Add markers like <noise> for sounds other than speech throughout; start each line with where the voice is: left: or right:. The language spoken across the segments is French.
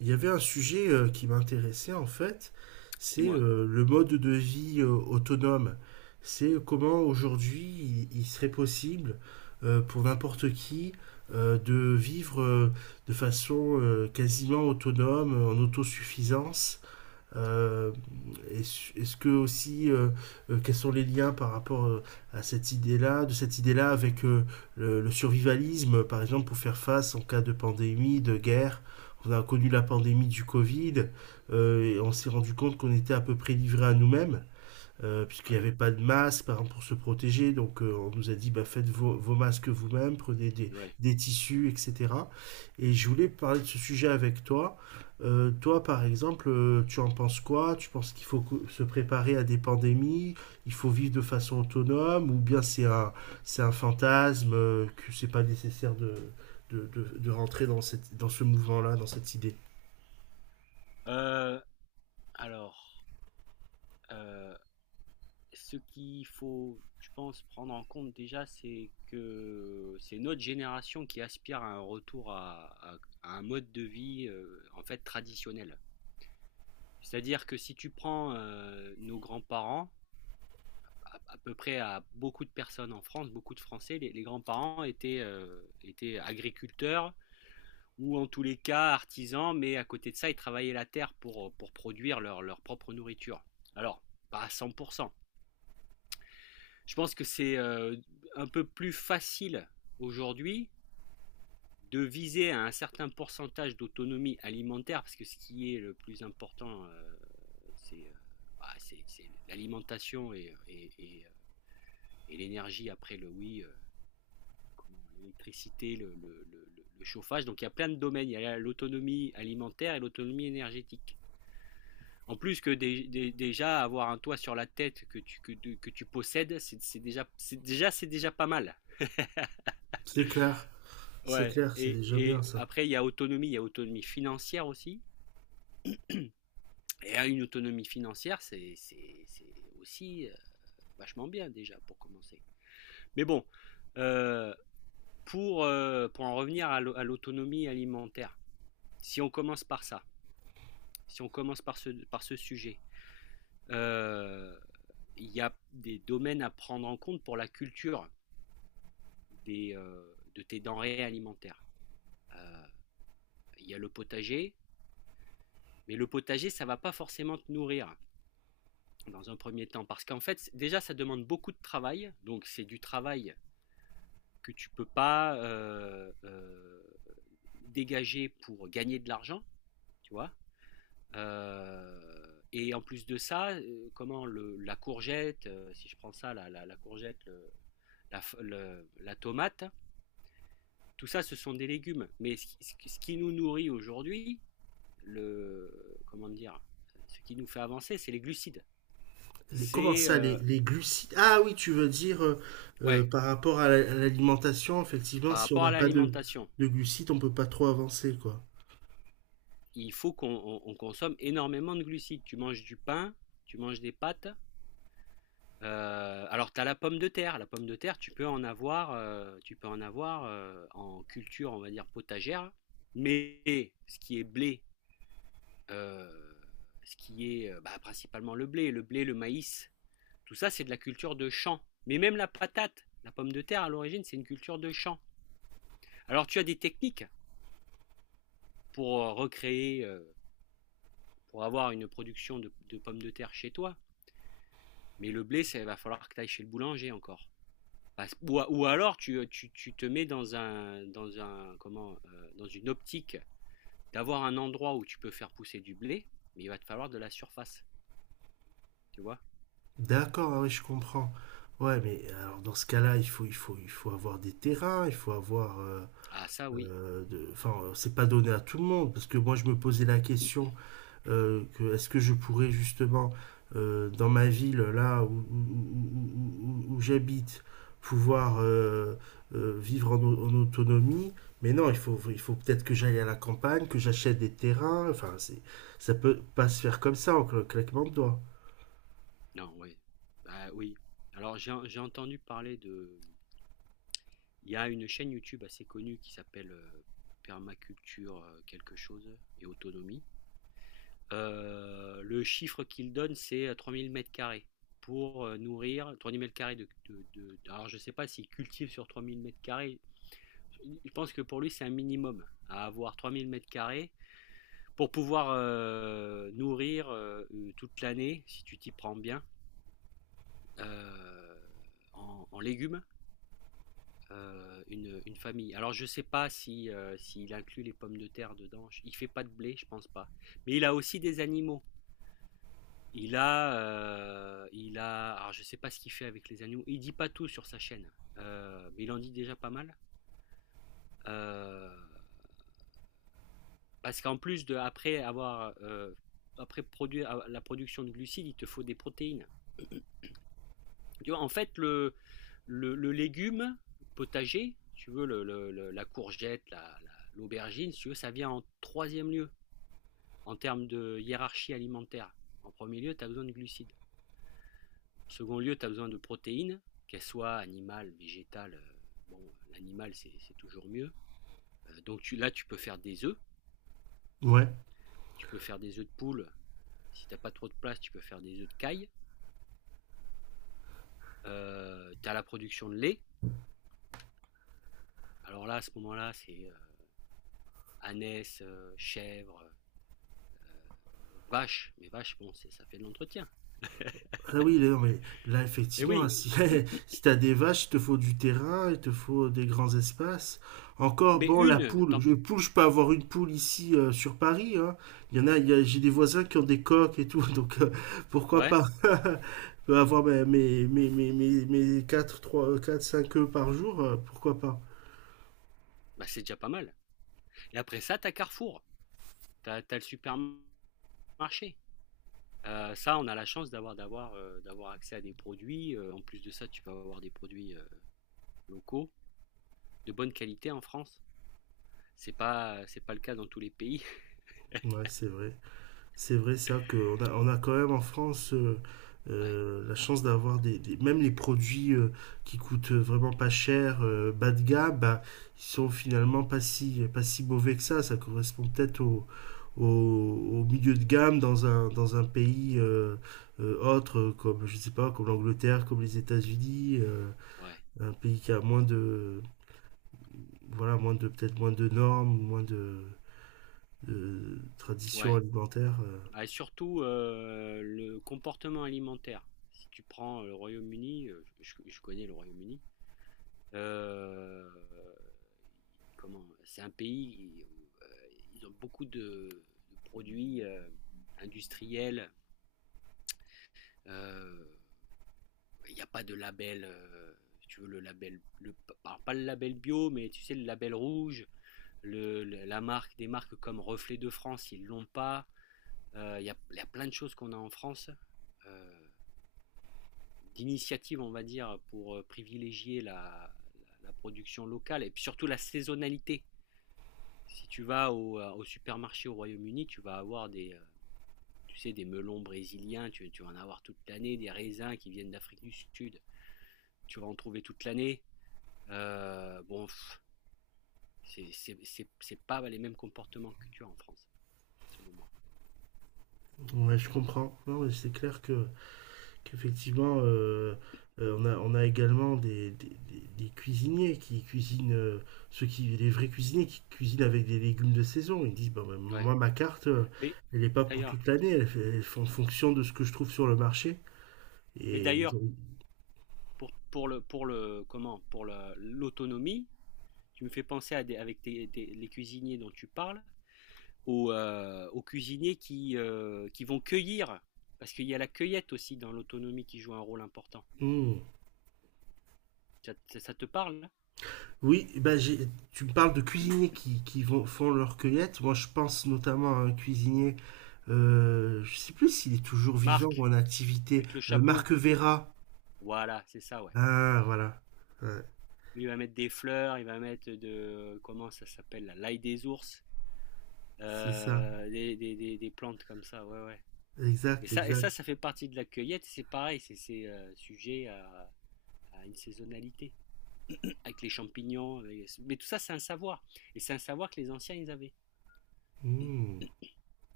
right: Il y avait un sujet qui m'intéressait en fait, c'est
left: Dis-moi.
right: le mode de vie autonome. C'est comment aujourd'hui il serait possible pour n'importe qui de vivre de façon quasiment autonome, en autosuffisance, euh, est-ce que aussi, quels sont les liens par rapport à cette idée-là, de cette idée-là avec le survivalisme, par exemple, pour faire face en cas de pandémie, de guerre. On a connu la pandémie du Covid et on s'est rendu compte qu'on était à peu près livré à nous-mêmes puisqu'il n'y
left: Oui,
right: avait pas de masque par exemple, pour se protéger. Donc on nous a dit bah, faites vos masques vous-même, prenez
left: oui.
right: des tissus, etc. Et je voulais parler de ce sujet avec toi. Toi, par exemple, tu en penses quoi? Tu penses qu'il faut se préparer à des pandémies? Il faut vivre de façon autonome? Ou bien c'est un fantasme que c'est pas nécessaire de rentrer dans ce mouvement-là, dans cette idée.
left: Heu, alors, heu, ce qu'il faut, je pense, prendre en compte déjà, c'est que c'est notre génération qui aspire à un retour à un mode de vie, en fait, traditionnel. C'est-à-dire que si tu prends, nos grands-parents, à peu près à beaucoup de personnes en France, beaucoup de Français, les grands-parents étaient agriculteurs ou en tous les cas artisans, mais à côté de ça, ils travaillaient la terre pour produire leur propre nourriture. Alors, pas à 100%. Je pense que c'est un peu plus facile aujourd'hui de viser à un certain pourcentage d'autonomie alimentaire, parce que ce qui est le plus important, c'est euh, c'est l'alimentation et l'énergie après le oui, comment, l'électricité, le chauffage. Donc il y a plein de domaines, il y a l'autonomie alimentaire et l'autonomie énergétique. En plus que déjà avoir un toit sur la tête que tu possèdes, c'est déjà pas mal.
right: C'est clair, c'est
left: Ouais,
right: clair, c'est
left: et,
right: déjà bien
left: et
right: ça.
left: après il y a autonomie, il y a autonomie financière aussi. Et à une autonomie financière, c'est aussi vachement bien déjà pour commencer. Mais bon, euh, pour en revenir à à l'autonomie alimentaire, si on commence par ça, si on commence par ce sujet, euh, il y a des domaines à prendre en compte pour la culture, des, de tes denrées alimentaires. Il y a le potager, mais le potager, ça ne va pas forcément te nourrir dans un premier temps, parce qu'en fait, déjà, ça demande beaucoup de travail, donc c'est du travail que tu ne peux pas dégager pour gagner de l'argent, tu vois. Et en plus de ça, comment le, la courgette, si je prends ça, la courgette, la tomate, tout ça, ce sont des légumes. Mais ce qui nous nourrit aujourd'hui, le comment dire, ce qui nous fait avancer, c'est les glucides.
right: Les, comment
left: C'est
right: ça, les glucides? Ah oui, tu veux dire
left: Ouais,
right: par rapport à à l'alimentation, effectivement,
left: par
right: si on
left: rapport à
right: n'a pas de,
left: l'alimentation,
right: de glucides, on peut pas trop avancer, quoi.
left: il faut qu'on consomme énormément de glucides. Tu manges du pain, tu manges des pâtes. Alors tu as la pomme de terre. La pomme de terre, tu peux en avoir, tu peux en avoir en culture, on va dire potagère. Mais euh, ce qui est bah, principalement le blé, le maïs, tout ça, c'est de la culture de champ. Mais même la patate, la pomme de terre, à l'origine, c'est une culture de champ. Alors, tu as des techniques pour recréer, pour avoir une production de pommes de terre chez toi. Mais le blé, ça il va falloir que tu ailles chez le boulanger encore. Ou alors tu te mets dans un comment dans une optique d'avoir un endroit où tu peux faire pousser du blé, mais il va te falloir de la surface, tu vois?
right: D'accord, ah oui, je comprends. Ouais, mais alors dans ce cas-là, il faut avoir des terrains, il faut avoir,
left: Ah ça oui.
right: enfin, c'est pas donné à tout le monde, parce que moi, je me posais la question. Que est-ce que je pourrais justement dans ma ville là où j'habite pouvoir vivre en autonomie, mais non, il faut peut-être que j'aille à la campagne, que j'achète des terrains, enfin c'est, ça peut pas se faire comme ça en cl claquement de doigts.
left: Non, oui. Ah oui. Alors j'ai entendu parler de... Il y a une chaîne YouTube assez connue qui s'appelle Permaculture quelque chose et autonomie. Le chiffre qu'il donne, c'est 3000 mètres carrés pour nourrir 3000 mètres carrés Alors, je ne sais pas s'il cultive sur 3000 mètres carrés. Je pense que pour lui, c'est un minimum à avoir 3000 mètres carrés pour pouvoir nourrir toute l'année, si tu t'y prends bien, euh, en, légumes une famille. Alors je sais pas si s'il inclut les pommes de terre dedans. Il fait pas de blé, je pense pas. Mais il a aussi des animaux. Il a. Alors je sais pas ce qu'il fait avec les animaux. Il dit pas tout sur sa chaîne, mais il en dit déjà pas mal. Euh, parce qu'en plus de après avoir après produire la production de glucides, il te faut des protéines. Tu vois, en fait le légume potager, si tu veux la courgette, l'aubergine, si tu veux, ça vient en troisième lieu, en termes de hiérarchie alimentaire. En premier lieu, tu as besoin de glucides. En second lieu, tu as besoin de protéines, qu'elles soient animales, végétales. Bon, l'animal, c'est toujours mieux. Donc tu, là, tu peux faire des œufs.
right: Ouais.
left: Tu peux faire des œufs de poule. Si tu n'as pas trop de place, tu peux faire des œufs de caille. Tu as la production de lait. Alors là, à ce moment-là, c'est ânesse, chèvre, vache. Mais vache, bon, c'est- ça fait de l'entretien.
right: Ah oui, là, non, mais là,
left: Et
right: effectivement, hein,
left: oui,
right: si, <laughs> si t'as des vaches, il te faut du terrain, il te faut des grands espaces. Encore,
left: mais
right: bon, la
left: une,
right: poule, je peux avoir une poule ici sur Paris, hein. Il y en a, il y a- j'ai des voisins qui ont des coques et tout, <laughs> donc pourquoi
left: ouais,
right: pas? <laughs> Je peux avoir mes 4 3 4 5 œufs par jour, pourquoi pas?
left: bah c'est déjà pas mal. Et après ça, tu as Carrefour. Tu as le supermarché. Ça, on a la chance d'avoir accès à des produits. En plus de ça, tu peux avoir des produits locaux de bonne qualité en France. C'est pas le cas dans tous les pays. <laughs>
right: Ouais, c'est vrai. C'est vrai ça, qu'on a, on a quand même en France
left: Ouais,
right: la chance d'avoir des- même les produits qui coûtent vraiment pas cher, bas de gamme, bah, ils sont finalement pas si mauvais que ça. Ça correspond peut-être au milieu de gamme dans dans un pays autre, comme je sais pas, comme l'Angleterre, comme les États-Unis,
left: ouais,
right: un pays qui a moins de, voilà, moins de, peut-être moins de normes, moins de traditions
left: ouais.
right: alimentaires.
left: Ah, et surtout le comportement alimentaire. Si tu prends le Royaume-Uni, connais le Royaume-Uni. euh, Comment? C'est un pays où ils ont beaucoup de produits industriels. euh, il n'y a pas de label, si tu veux le label, alors pas le label bio, mais tu sais, le label rouge, la marque, des marques comme Reflet de France, ils ne l'ont pas. Il y a plein de choses qu'on a en France, euh, d'initiatives, on va dire, pour privilégier la production locale et puis surtout la saisonnalité. Si tu vas au supermarché au Royaume-Uni, tu vas avoir tu sais, des melons brésiliens, tu vas en avoir toute l'année, des raisins qui viennent d'Afrique du Sud, tu vas en trouver toute l'année. Bon, c'est pas les mêmes comportements que tu as en France, selon moi.
right: Ouais, je comprends. Non, mais c'est clair que qu'effectivement, on a également des cuisiniers qui cuisinent, ceux qui, les vrais cuisiniers qui cuisinent avec des légumes de saison. Ils disent, bah, bah,
left: Ouais.
right: moi, ma carte,
left: Mais
right: elle n'est pas pour
left: d'ailleurs,
right: toute l'année, elle fait en fonction de ce que je trouve sur le marché.
left: mais
right: Et ils
left: d'ailleurs,
right: ont-.
left: pour l'autonomie, tu me fais penser à des, avec les cuisiniers dont tu parles, aux, aux cuisiniers qui vont cueillir, parce qu'il y a la cueillette aussi dans l'autonomie qui joue un rôle important.
right: Hmm.
left: Ça, ça te parle? Hein?
right: Oui, bah, j'ai- tu me parles de cuisiniers qui vont, font leur cueillette. Moi, je pense notamment à un cuisinier, je sais plus s'il est toujours vivant ou
left: Marc,
right: en activité,
left: avec le chapeau.
right: Marc Vera.
left: Voilà, c'est ça, ouais.
right: Ah, voilà. Ouais,
left: Lui, il va mettre des fleurs, il va mettre de comment ça s'appelle, la l'ail des ours.
right: c'est ça.
left: Des, des plantes comme ça, ouais, ouais.
right: Exact,
left: Et
right: exact.
left: ça, ça fait partie de la cueillette, c'est pareil, sujet à une saisonnalité, avec les champignons, mais tout ça, c'est un savoir, et c'est un savoir que les anciens, ils avaient.
right: Hmm.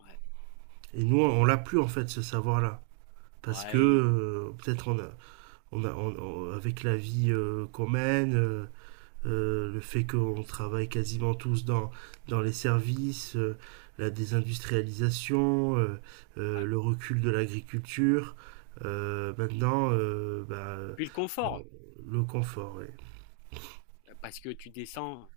left: Ouais.
right: Et nous, on l'a plus en fait, ce savoir-là. Parce que
left: Braille,
right: peut-être on a, on a, on- on- avec la vie qu'on mène, le fait qu'on travaille quasiment tous dans les services, la désindustrialisation,
left: ouais.
right: le recul de l'agriculture, maintenant, bah,
left: Puis le
right: on-,
left: confort,
right: le confort. Ouais.
left: parce que tu descends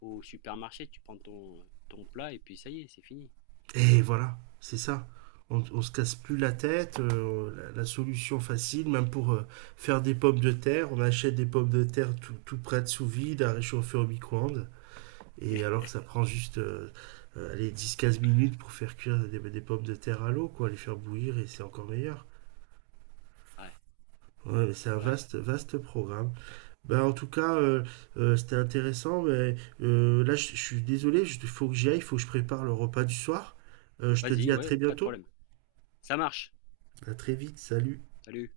left: au supermarché, tu prends ton, ton plat, et puis ça y est, c'est fini.
right: Et voilà, c'est ça. On se casse plus la tête. La, la solution facile, même pour faire des pommes de terre, on achète des pommes de terre tout prêtes sous vide à réchauffer au micro-ondes. Et alors que ça prend juste allez, 10-15 minutes pour faire cuire des pommes de terre à l'eau, quoi, les faire bouillir et c'est encore meilleur.
left: Ouais,
right: Ouais, c'est un
left: ouais.
right: vaste, vaste programme. Ben, en tout cas, c'était intéressant. Mais, là, je suis désolé, il faut que j'y aille, il faut que je prépare le repas du soir. Je te dis
left: Vas-y,
right: à
left: ouais,
right: très
left: pas de
right: bientôt.
left: problème. Ça marche.
right: À très vite, salut.
left: Salut.